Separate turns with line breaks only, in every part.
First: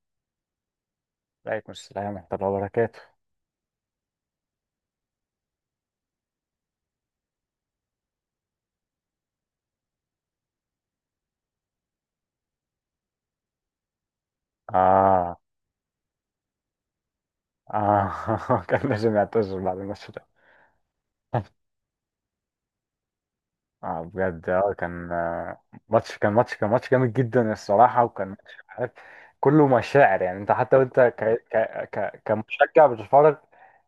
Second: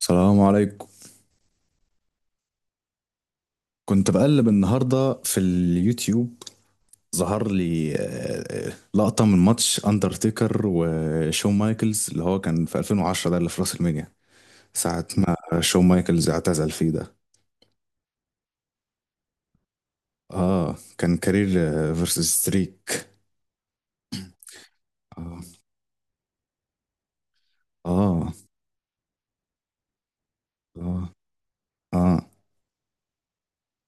السلام عليكم.
عليكم السلام ورحمة الله وبركاته.
كنت بقلب النهاردة في اليوتيوب، ظهر لي لقطة من ماتش أندرتيكر وشون مايكلز اللي هو كان في 2010، ده اللي في راس المينيا ساعة
آه،
ما شون مايكلز اعتزل فيه ده.
آه، كان لازم يعتذر بعد الماتش ده.
اه كان كارير فيرسز ستريك.
آه بجد، آه كان،
اه
ماتش جامد جدا الصراحة، وكان
اه
ماتش عارف كله مشاعر. يعني أنت حتى وأنت
اه
ك...
اه
كمشجع بتتفرج.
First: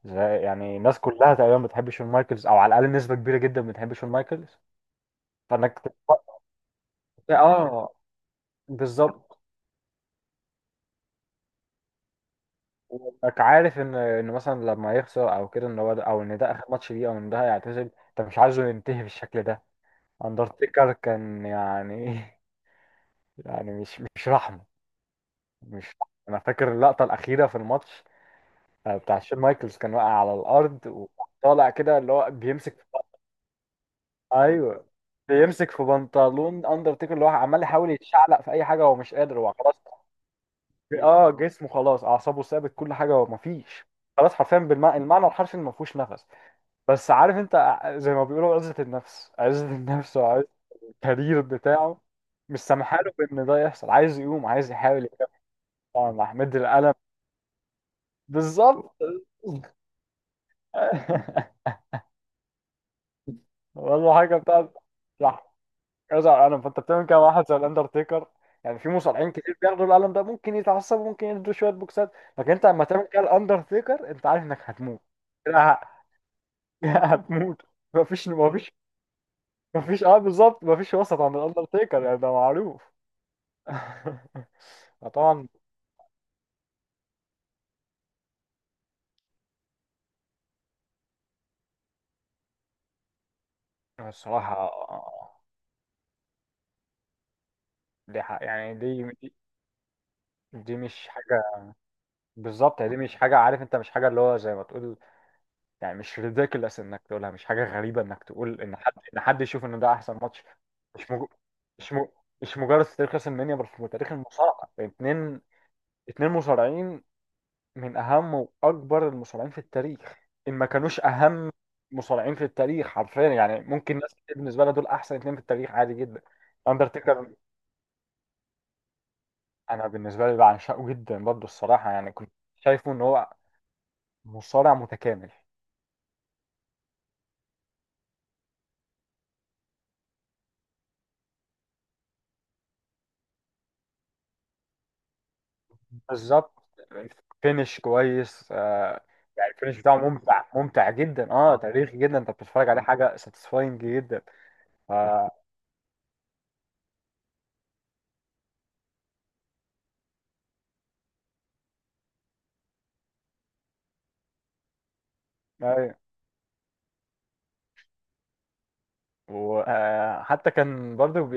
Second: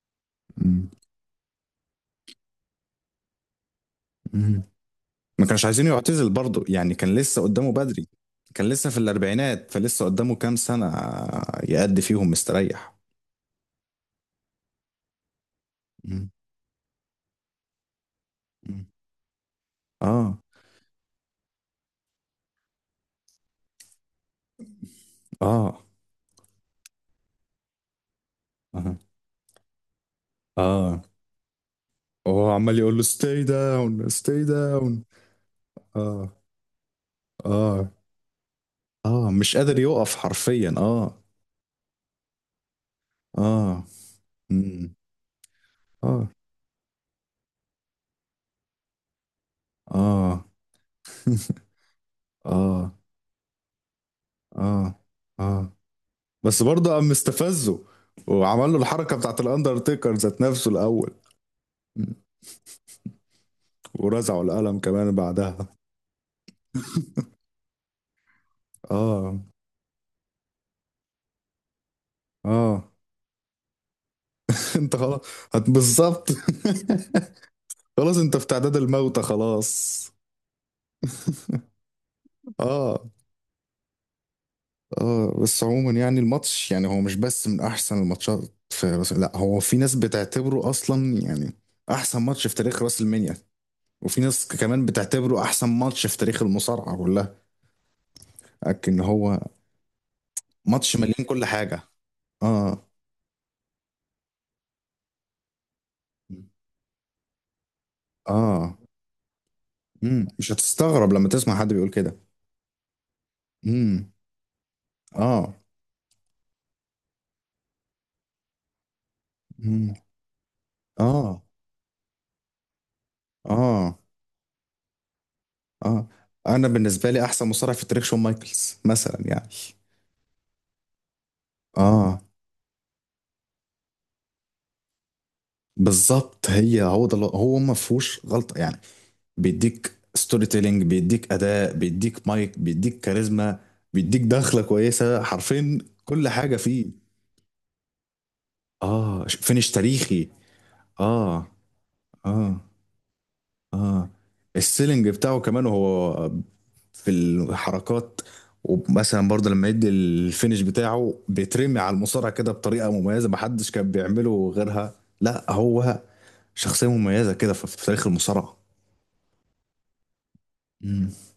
يعني
مم.
الناس كلها تقريبا بتحب شون مايكلز، أو على الأقل نسبة كبيرة جدا بتحب شون مايكلز.
مم. ما كانش
فإنك
عايزينه يعتزل
تتفرج-
برضه، يعني كان لسه قدامه
آه
بدري، كان لسه في
بالظبط.
الأربعينات فلسه قدامه كام سنة يأدي فيهم مستريح.
وانك عارف ان مثلا لما يخسر او كده، ان هو ده، او
مم.
ان ده اخر ماتش ليه، او ان ده هيعتزل، انت مش عايزه
مم.
ينتهي بالشكل ده.
اه
اندرتيكر كان يعني يعني مش رحمه.
اه
مش رحمة. انا فاكر اللقطه الاخيره في الماتش،
اه
بتاع شون مايكلز كان واقع على
اه
الارض وطالع كده اللي هو
وهو
بيمسك
عمال
في.
يقول له ستاي داون ستاي
ايوه،
داون.
بيمسك في
اه
بنطلون اندرتيكر، اللي هو عمال
اه
يحاول يتشعلق في اي حاجه، هو مش
اه
قادر، هو
مش
خلاص.
قادر يقف حرفيا
اه جسمه خلاص، اعصابه ثابت، كل حاجه، هو
اه
مفيش. خلاص حرفيا،
مم.
بالمعنى الحرفي ما فيهوش نفس.
اه
بس عارف انت زي ما بيقولوا، عزة النفس، عزة النفس،
اه
وعزة الكارير بتاعه مش
اه
سامحاله بان ده يحصل. عايز يقوم، عايز
اه
يحاول يكمل.
اه
طبعا راح مد
بس برضه
القلم.
قام مستفزه وعمل له
بالظبط.
الحركة بتاعت الاندرتيكر ذات نفسه الاول. مم.
والله حاجه
ورزعه
بتاعت
القلم كمان
راح
بعدها.
يرجع القلم. فانت بتعمل كده مع واحد زي الاندرتيكر؟ يعني في مصارعين
اه
كتير بياخدوا القلم ده، ممكن يتعصبوا، ممكن يدوا شويه بوكسات، لكن انت لما
اه
تعمل كده الاندرتيكر، انت عارف انك
انت
هتموت.
خلاص،
كده ه-
بالظبط.
هتموت.
خلاص
مفيش
انت في
مفيش
تعداد الموتى خلاص.
مفيش، اه بالظبط، مفيش وسط عند الاندرتيكر، يعني ده معروف.
اه اه
طبعا.
بس عموما يعني الماتش، يعني هو مش بس من احسن الماتشات في لا، هو في ناس بتعتبره اصلا يعني احسن ماتش في تاريخ راس المنيا، وفي ناس
الصراحة
كمان
آه،
بتعتبره احسن ماتش في تاريخ المصارعة كلها.
دي حق يعني،
لكن
دي دي
هو
دي
ماتش
مش
مليان كل
حاجة.
حاجة.
بالظبط،
اه
يعني دي مش حاجة، عارف انت، مش حاجة اللي هو زي ما تقول، يعني مش ريديكولس انك تقولها، مش حاجة غريبة انك تقول
اه
ان حد، ان حد يشوف ان ده احسن ماتش.
مش
مش
هتستغرب
مج...
لما تسمع حد بيقول
مش م...
كده.
مش مجرد في تاريخ راس المنيا، بل في
امم
تاريخ المصارعة. اتنين،
اه
اتنين مصارعين من اهم واكبر المصارعين في
امم
التاريخ. ان ما كانوش
اه
اهم مصارعين في التاريخ حرفيا، يعني
اه
ممكن ناس كتير بالنسبه لها دول احسن اتنين في التاريخ عادي
اه
جدا.
انا بالنسبة لي
اندرتيكر
احسن مصارع في التاريخ شون مايكلز مثلا يعني.
انا بالنسبه لي بعشقه جدا برضه الصراحه. يعني
اه
كنت شايفه ان هو مصارع متكامل.
بالظبط، هو ده هو ما فيهوش غلطه يعني. بيديك ستوري تيلينج، بيديك اداء، بيديك مايك، بيديك كاريزما، بيديك دخله كويسه حرفيا، كل
بالظبط،
حاجه فيه.
فينش كويس، آه. يعني
فينش
الفينش بتاعه
تاريخي.
ممتع، ممتع جدا،
اه
اه تاريخي جدا، انت
اه
بتتفرج عليه حاجه ساتيسفاينج
اه
جدا. ف
السيلينج بتاعه كمان وهو في الحركات. ومثلا برضه لما يدي الفينش بتاعه بيترمي على المصارعه كده بطريقه مميزه محدش كان بيعمله غيرها. لا،
أيوة.
هو شخصيه مميزه كده في في تاريخ المصارعه.
وحتى كان برضه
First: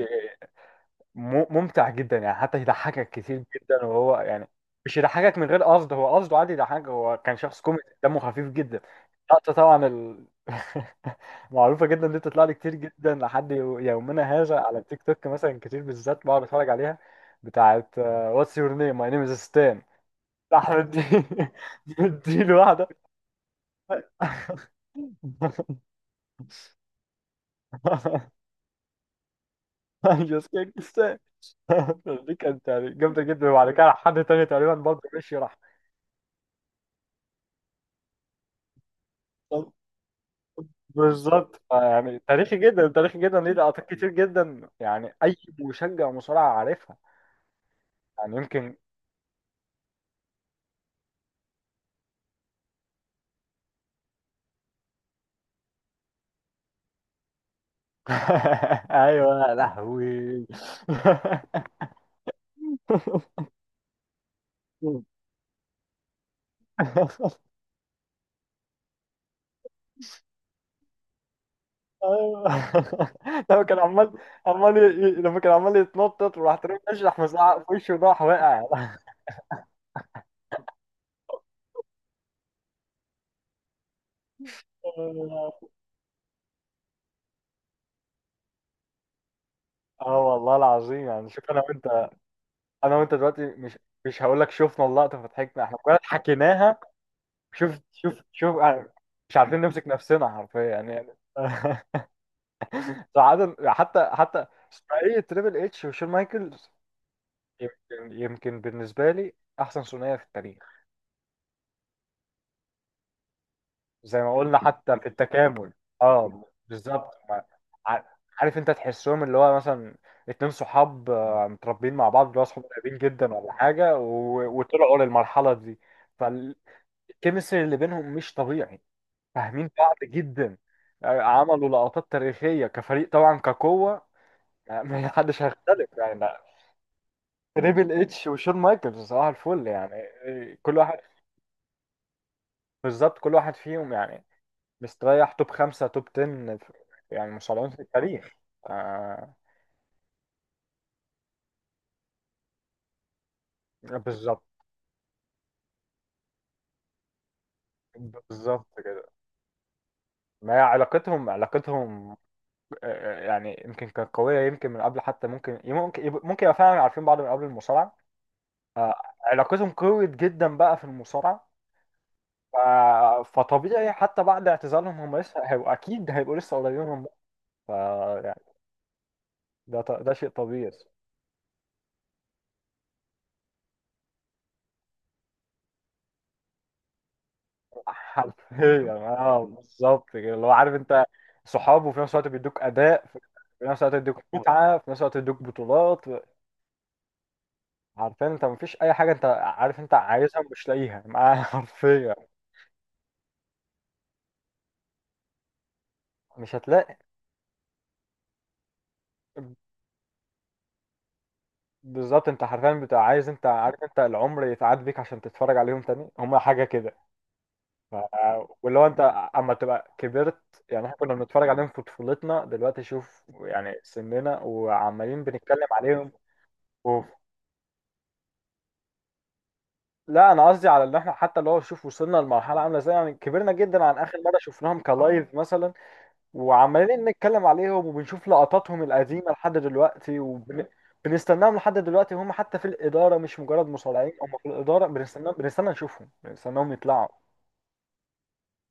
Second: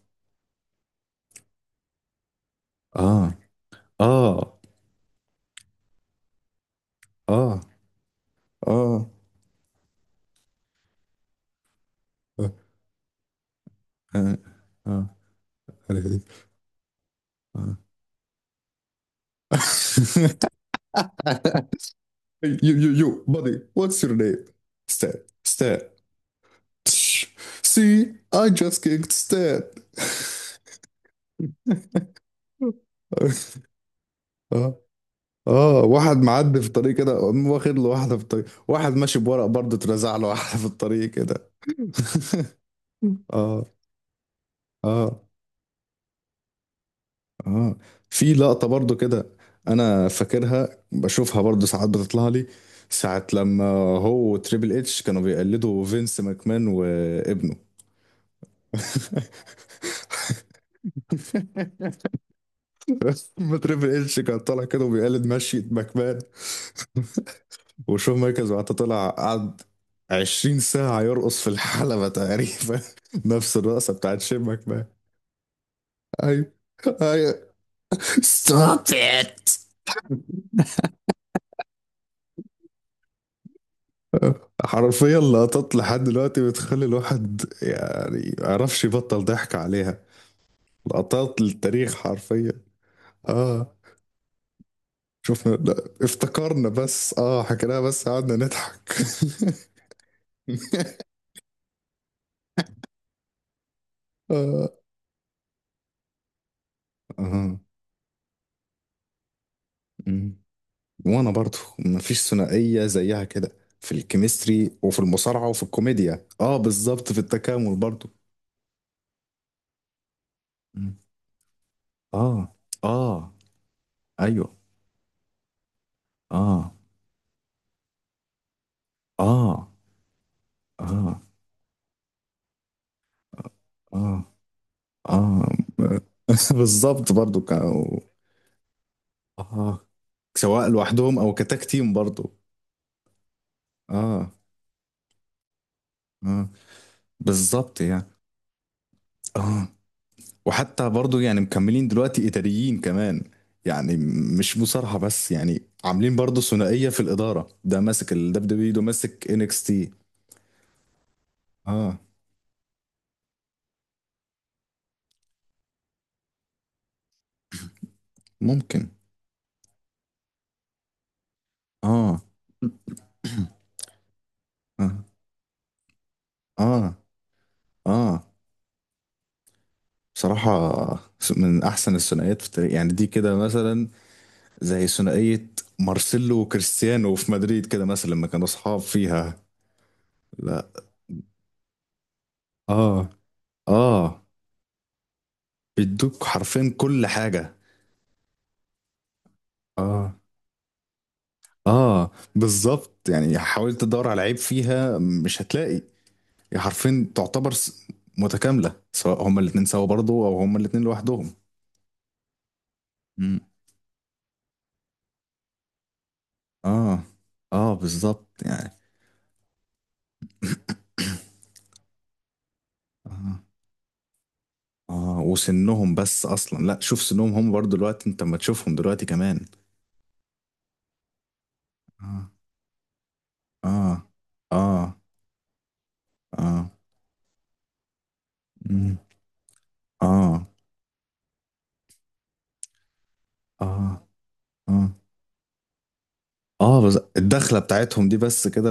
ممتع جدا، يعني حتى يضحكك
اه
كتير جدا. وهو يعني
اه
مش يضحكك من غير قصد، هو قصده عادي يضحكك، هو كان
اه
شخص كوميدي دمه خفيف جدا.
اه
اللقطة طبعا معروفة جدا، دي
اه
بتطلع لي كتير جدا لحد يومنا
اه
هذا، على التيك
اه
توك مثلا كتير
هذه.
بالذات بقعد اتفرج عليها.
اه
بتاعت آه، What's your name? My name is Stan. أحمد دي،
You,
مديله واحدة.
you, you, buddy, what's your name? Stan. Stan. See, I just kicked Stan.
I'm just kidding Stan. دي كانت يعني جامدة جدا، وبعد كده حد تاني تقريبا
اه
برضه مشي راح.
اه واحد معدي في الطريق كده قام واخد له واحدة في الطريق، واحد ماشي بورق برضه اترزع له واحدة في الطريق كده.
بالظبط، يعني تاريخي جدا، تاريخي جدا. ليه
اه
لقطات كتير جدا، يعني
اه
اي مشجع مصارعة عارفها.
اه في
يعني
لقطة
يمكن.
برضو كده انا فاكرها، بشوفها برضو ساعات بتطلع لي، ساعة لما هو وتريبل اتش كانوا بيقلدوا فينس ماكمان وابنه.
ايوه يا لهوي.
بس ما تريبل اتش كان طالع كده وبيقلد مشية ماكمان، وشون مايكلز بعد طلع قعد 20 ساعة يرقص في الحلبة
ايوه،
تقريبا. نفس
لما كان
الرقصة
عمال،
بتاعت شين
عمال ي...
ماكمان.
لما كان عمال يتنطط،
ايوه،
وراح ترمي اشرح
ايوه،
مزعق في وشه وراح واقع.
ستوب ات. حرفيا لقطات لحد دلوقتي بتخلي الواحد يعني ما يعرفش يبطل ضحك عليها.
اه والله العظيم، يعني
لقطات
شوف انا وانت،
للتاريخ حرفيا.
انا وانت دلوقتي
اه
مش هقول لك شفنا اللقطه
شفنا،
فضحكنا، احنا
لا
كنا
افتكرنا
حكيناها.
بس،
شوف،
حكيناها بس
شوف،
قعدنا
شوف،
نضحك.
آه، مش عارفين نمسك نفسنا حرفيا يعني. ساعات حتى، حتى
اه
ثنائية تريبل اتش وشون مايكلز،
اه
يمكن، يمكن بالنسبة لي أحسن ثنائية في
أمم.
التاريخ.
وانا برضو مفيش ثنائية زيها كده، في
زي ما قلنا،
الكيمستري وفي
حتى في
المصارعة وفي
التكامل،
الكوميديا.
اه
اه بالظبط،
بالظبط
في التكامل
ع-
برضو.
عارف انت، تحسهم اللي هو مثلا اتنين
أمم.
صحاب، آه، متربيين مع بعض، اللي هو
اه
صحاب قريبين
اه
جدا ولا حاجة،
ايوه.
وطلعوا للمرحلة دي.
اه
فالكيمستري اللي بينهم مش طبيعي،
اه
فاهمين بعض جدا.
اه
آه، عملوا لقطات تاريخية كفريق، طبعا كقوة،
اه
آه، ما حدش
اه
هيختلف يعني، لا.
بالظبط برضو
تريبل اتش وشون مايكلز صباح الفل
اه
يعني، آه،
سواء
كل واحد.
لوحدهم او كتاك تيم برضو.
بالظبط كل واحد فيهم يعني
اه
مستريح توب خمسة، توب
اه
10 يعني مصارعين
بالظبط
في
يعني.
التاريخ. آه،
اه وحتى برضو يعني مكملين دلوقتي اداريين كمان، يعني
بالظبط.
مش مصارحة بس يعني عاملين برضو ثنائية في الإدارة، ده ماسك ال
بالظبط
WWE، ده
كده.
ماسك NXT.
ما هي علاقتهم،
اه
علاقتهم آه، آه، يعني يمكن كانت قوية يمكن من قبل حتى، ممكن يبقى فعلا عارفين بعض من قبل المصارعة.
ممكن.
آه، علاقتهم قوية جدا بقى في المصارعة.
اه
ف... فطبيعي حتى بعد اعتزالهم،
اه
هم لسه هيبقوا، اكيد هيبقوا لسه قريبين
اه
من بعض. ف
اه
يعني ده شيء
بصراحة
طبيعي.
من أحسن الثنائيات في التاريخ يعني، دي كده مثلا زي ثنائية مارسيلو وكريستيانو في مدريد كده مثلا لما كانوا أصحاب
حرفيا
فيها.
اه بالظبط كده، اللي هو
لا.
عارف انت صحاب، وفي نفس الوقت بيدوك اداء
اه
في، في نفس الوقت بيدوك
آه،
متعه، في نفس الوقت بيدوك بطولات.
بيدوك حرفيا كل حاجة.
عارفين انت، مفيش اي حاجه انت عارف انت
اه
عايزها مش لاقيها معاه.
آه
حرفيا
بالظبط يعني، حاولت تدور على عيب فيها مش هتلاقي.
مش
هي
هتلاقي.
حرفيا تعتبر متكاملة، سواء هما الاتنين سوا برضه أو هما الاتنين لوحدهم.
بالظبط، انت حرفيا بتبقى عايز،
مم.
انت عارف انت العمر يتعاد بيك عشان تتفرج عليهم تاني. هم حاجه كده.
آه. آه
ف-
بالظبط يعني.
واللي هو انت اما تبقى كبرت، يعني احنا كنا بنتفرج عليهم في طفولتنا، دلوقتي شوف
آه.
يعني سننا
آه
وعمالين بنتكلم
وسنهم
عليهم.
بس أصلا، لا شوف
اوف.
سنهم هم برضه دلوقتي، أنت ما تشوفهم دلوقتي كمان.
لا انا قصدي على ان احنا حتى اللي هو، شوف وصلنا
آه
لمرحله عامله ازاي، يعني كبرنا جدا عن
آه
اخر مره شفناهم
آه
كلايف مثلا،
اه
وعمالين نتكلم عليهم وبنشوف لقطاتهم
مم.
القديمه لحد دلوقتي
اه
وبنستناهم لحد دلوقتي، هم حتى في الاداره مش مجرد
اه
مصارعين، هم في الاداره
اه
بنستناهم، بنستنى نشوفهم، بنستناهم
اه بس
يطلعوا.
الدخلة بتاعتهم دي بس كده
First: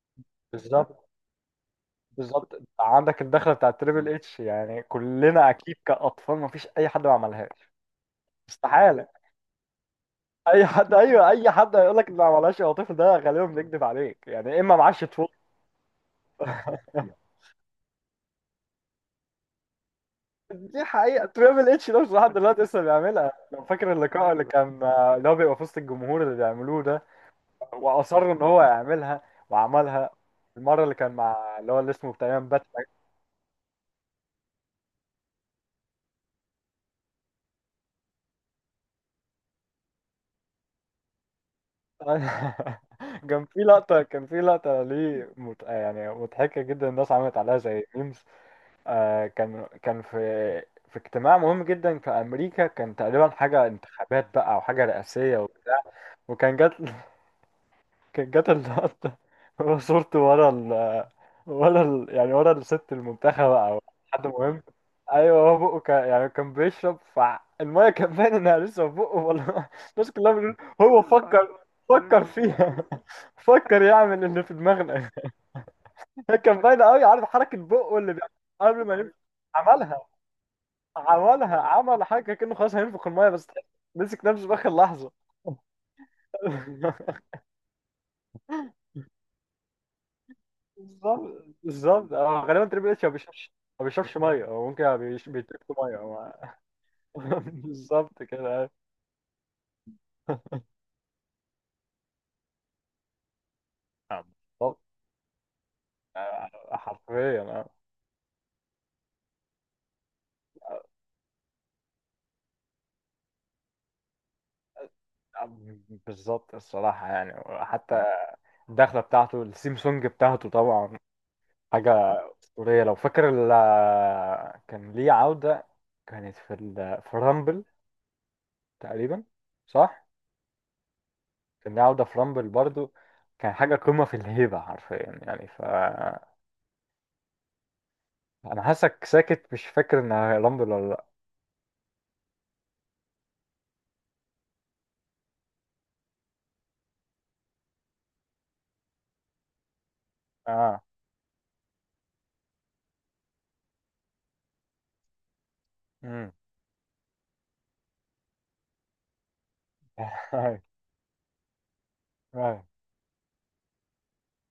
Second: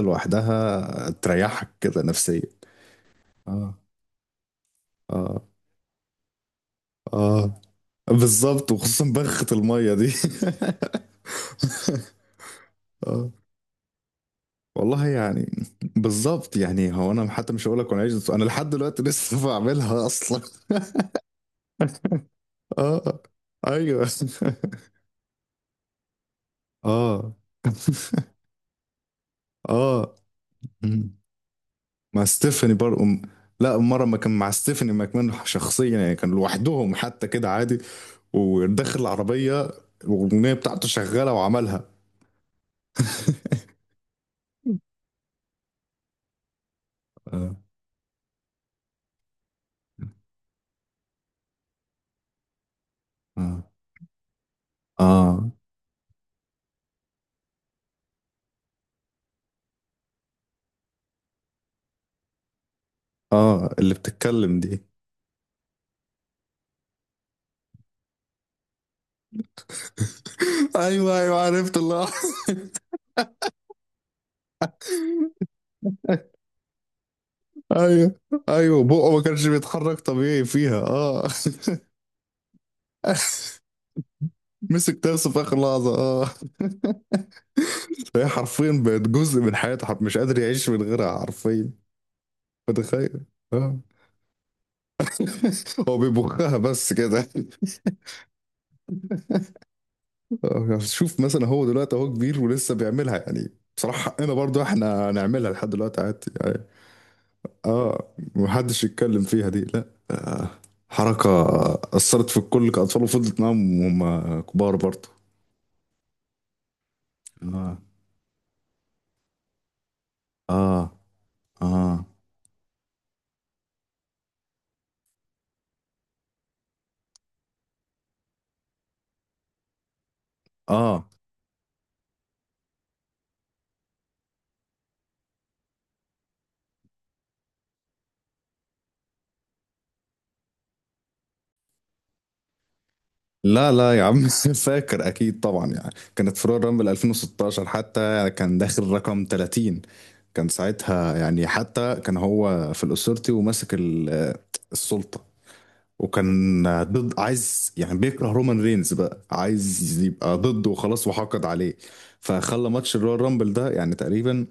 بالظبط.
لوحدها تريحك كده نفسيا.
بالظبط عندك الدخله
اه
بتاعت تريبل اتش، يعني
اه
كلنا اكيد كاطفال ما فيش اي حد ما
اه
عملهاش.
بالظبط، وخصوصا
استحاله،
بخة المية دي.
اي حد، ايوه اي حد هيقول لك ما عملهاش يا طفل ده
اه
غالبا بيكذب عليك يعني، اما معاش
والله
طفل.
يعني. بالظبط يعني، هو انا حتى مش هقول لك، وانا عايش انا لحد دلوقتي لسه بعملها اصلا.
دي حقيقه، تريبل اتش ده مش لحد دلوقتي لسه
اه
بيعملها؟ لو فاكر
ايوه.
اللقاء اللي كان، اللي هو بيبقى في وسط الجمهور اللي بيعملوه ده،
اه
واصر ان هو يعملها وعملها.
اه
المره اللي كان مع اللي هو اللي اسمه
مع
بتاع ايام بات.
ستيفاني برضه لا، مرة ما كان مع ستيفاني ماكمان شخصيا يعني، كان لوحدهم حتى كده عادي، وداخل العربية والأغنية بتاعته شغالة وعملها.
كان في لقطة، كان في لقطة ليه مت... آه، يعني مضحكة جدا، الناس عملت
اه
عليها زي ميمز. آه كان، في اجتماع مهم جدا في أمريكا، كان تقريبا
اه
حاجة انتخابات بقى أو حاجة رئاسية
اه
وبتاع، وكان جات كانت جت اللقطة، هو صورته ورا ال، ورا ال، يعني ورا الست المنتخبة
اه
أو
اللي
حد
بتتكلم
مهم.
دي.
أيوه هو بقه كان يعني كان بيشرب فالمية، كان باين إنها لسه في بقه والله. الناس كلها بتقول هو
ايوه، ايوه،
فكر،
عرفت الله.
فكر فيها. فكر يعمل اللي في دماغنا. كان باين أوي، عارف حركة بقه اللي
ايوه،
بيعملها
ايوه،
قبل ما ينفخ.
بقه ما كانش بيتحرك
عملها،
طبيعي فيها. اه
عملها، عمل حركة كأنه خلاص هينفخ المية، بس مسك نفسه في آخر
مسك
لحظة.
نفسه في اخر لحظه. اه فهي حرفيا بقت جزء من حياته، مش قادر يعيش من غيرها
بالظبط،
حرفيا.
بالظبط. هو غالبا تريبل اتش ما
متخيل.
بيشربش،
اه
ما بيشربش ميه، هو ممكن ما بيش- بيتركه
هو
ميه
بيبخها بس كده.
بالظبط كده.
آه، شوف مثلا هو دلوقتي اهو كبير ولسه بيعملها يعني. بصراحة
آه،
حقنا برضو
بالظبط.
احنا نعملها لحد دلوقتي عادي
آه،
يعني.
حرفيا. آه.
اه محدش يتكلم فيها دي لا، حركة أثرت في الكل كأطفال وفضلت معاهم وهم كبار برضو.
آه، بالظبط الصراحه يعني.
اه
حتى الدخله بتاعته، السيم سونج بتاعته
اه
طبعا، حاجه
اه
اسطوريه. لو فاكر كان ليه عوده، كانت في في رامبل تقريبا، صح؟
اه
كان ليه عوده في رامبل برضو، كان حاجه قمه في الهيبه حرفيا يعني. انا حاسك ساكت، مش فاكر ان رامبل ولا لا.
لا لا يا عم. فاكر اكيد طبعا يعني، كانت فروع رامبل 2016، حتى كان داخل رقم 30. كان
اه.
ساعتها يعني، حتى كان هو في الأسورتي وماسك السلطة،
امم.
وكان ضد، عايز يعني بيكره رومان رينز بقى، عايز يبقى ضده وخلاص، وحقد عليه.
أيوة.
فخلى ماتش الرويال رامبل ده يعني تقريبا.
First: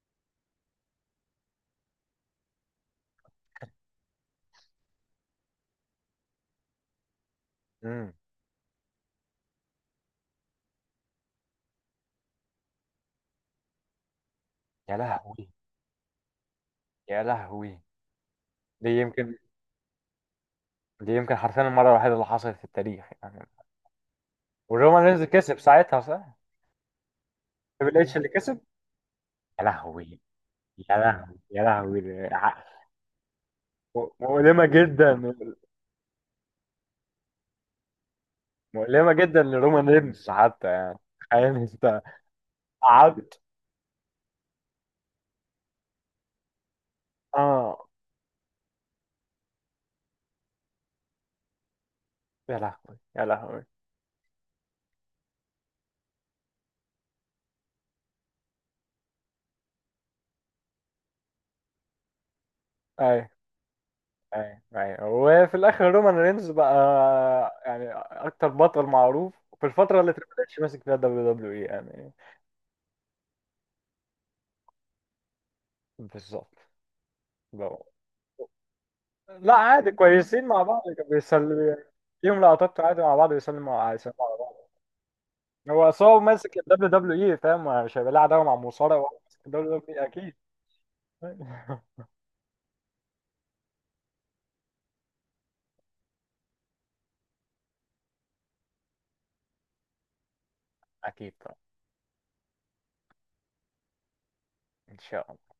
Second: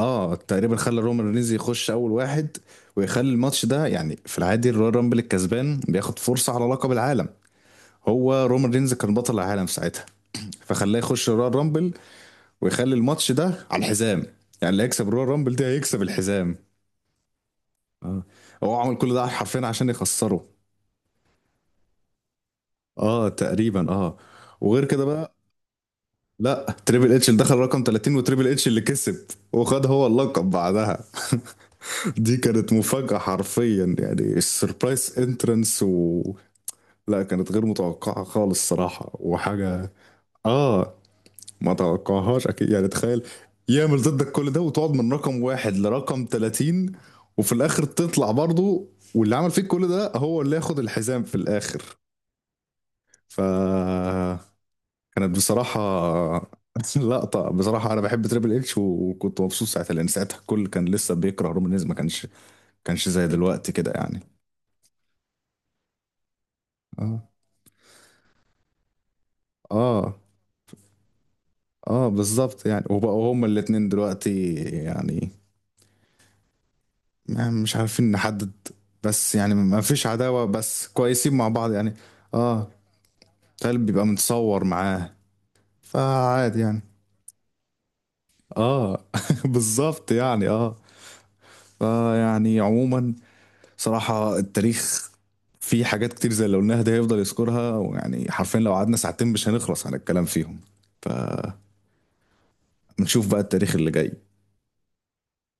اه تقريبا خلى رومان رينز يخش اول واحد، ويخلي الماتش ده يعني في العادي، الرويال رامبل الكسبان بياخد فرصة على لقب العالم.
امم.
هو رومان رينز كان بطل العالم ساعتها، فخلاه يخش الرويال رامبل ويخلي الماتش ده على الحزام، يعني اللي
يا
هيكسب الرويال
لهوي،
رامبل ده هيكسب الحزام.
يا لهوي.
اه هو
دي
عمل كل ده
يمكن،
حرفيا عشان يخسره.
دي يمكن حرفيا المره الوحيده اللي حصلت في التاريخ
اه
يعني.
تقريبا، وغير كده
والرومان رينز
بقى.
كسب ساعتها، صح؟
لا، تريبل اتش اللي دخل رقم
تريبل
30
اتش اللي
وتريبل
كسب.
اتش اللي كسب،
يا
وخد هو
لهوي،
اللقب
يا
بعدها.
لهوي، يا لهوي،
دي كانت مفاجأة حرفيا يعني،
مؤلمه
السربرايز
جدا،
انترنس. و لا، كانت غير متوقعة خالص صراحة،
مؤلمه جدا لرومان
وحاجة.
رينز حتى.
اه
يعني تخيل
ما
انت،
توقعهاش اكيد يعني، تخيل
قعدت.
يعمل ضدك كل ده وتقعد من رقم واحد لرقم 30، وفي الاخر
اه.
تطلع برضه، واللي عمل فيك كل ده هو اللي ياخد الحزام في الاخر.
يا لهوي، يا لهوي.
فكانت بصراحة لقطة. بصراحة أنا بحب تريبل اتش، وكنت مبسوط ساعتها لأن ساعتها الكل كان لسه بيكره رومان رينز، ما كانش كانش زي
ايوه،
دلوقتي كده يعني.
ايوه، ايوه. وفي الاخر رومان رينز بقى
اه
يعني اكتر بطل معروف في الفتره اللي
اه
تريبل اتش ماسك فيها دبليو دبليو اي
اه
يعني.
بالظبط يعني، وبقوا هما الاتنين دلوقتي يعني
بالظبط.
مش
بقى.
عارفين نحدد. بس يعني
لا
ما
عادي،
فيش عداوة
كويسين مع بعض،
بس،
كانوا
كويسين مع بعض
بيسلموا.
يعني.
ليهم
اه
لقطات عادي مع بعض، بيسلموا
تالب
على،
بيبقى
بيسلموا على
متصور
بعض.
معاه،
هو أصل هو ماسك
فعادي يعني.
الدبليو دبليو اي، فاهم مش هيبقى له عداوه مع مصارع
اه
وهو ماسك الدبليو دبليو اي،
بالظبط
اكيد.
يعني. اه فيعني عموما، صراحة التاريخ فيه حاجات كتير زي اللي قلناها، ده هيفضل يذكرها، ويعني حرفيا لو قعدنا ساعتين مش هنخلص على الكلام فيهم.
اكيد طبعا.
فنشوف بقى التاريخ اللي جاي.
ان شاء الله.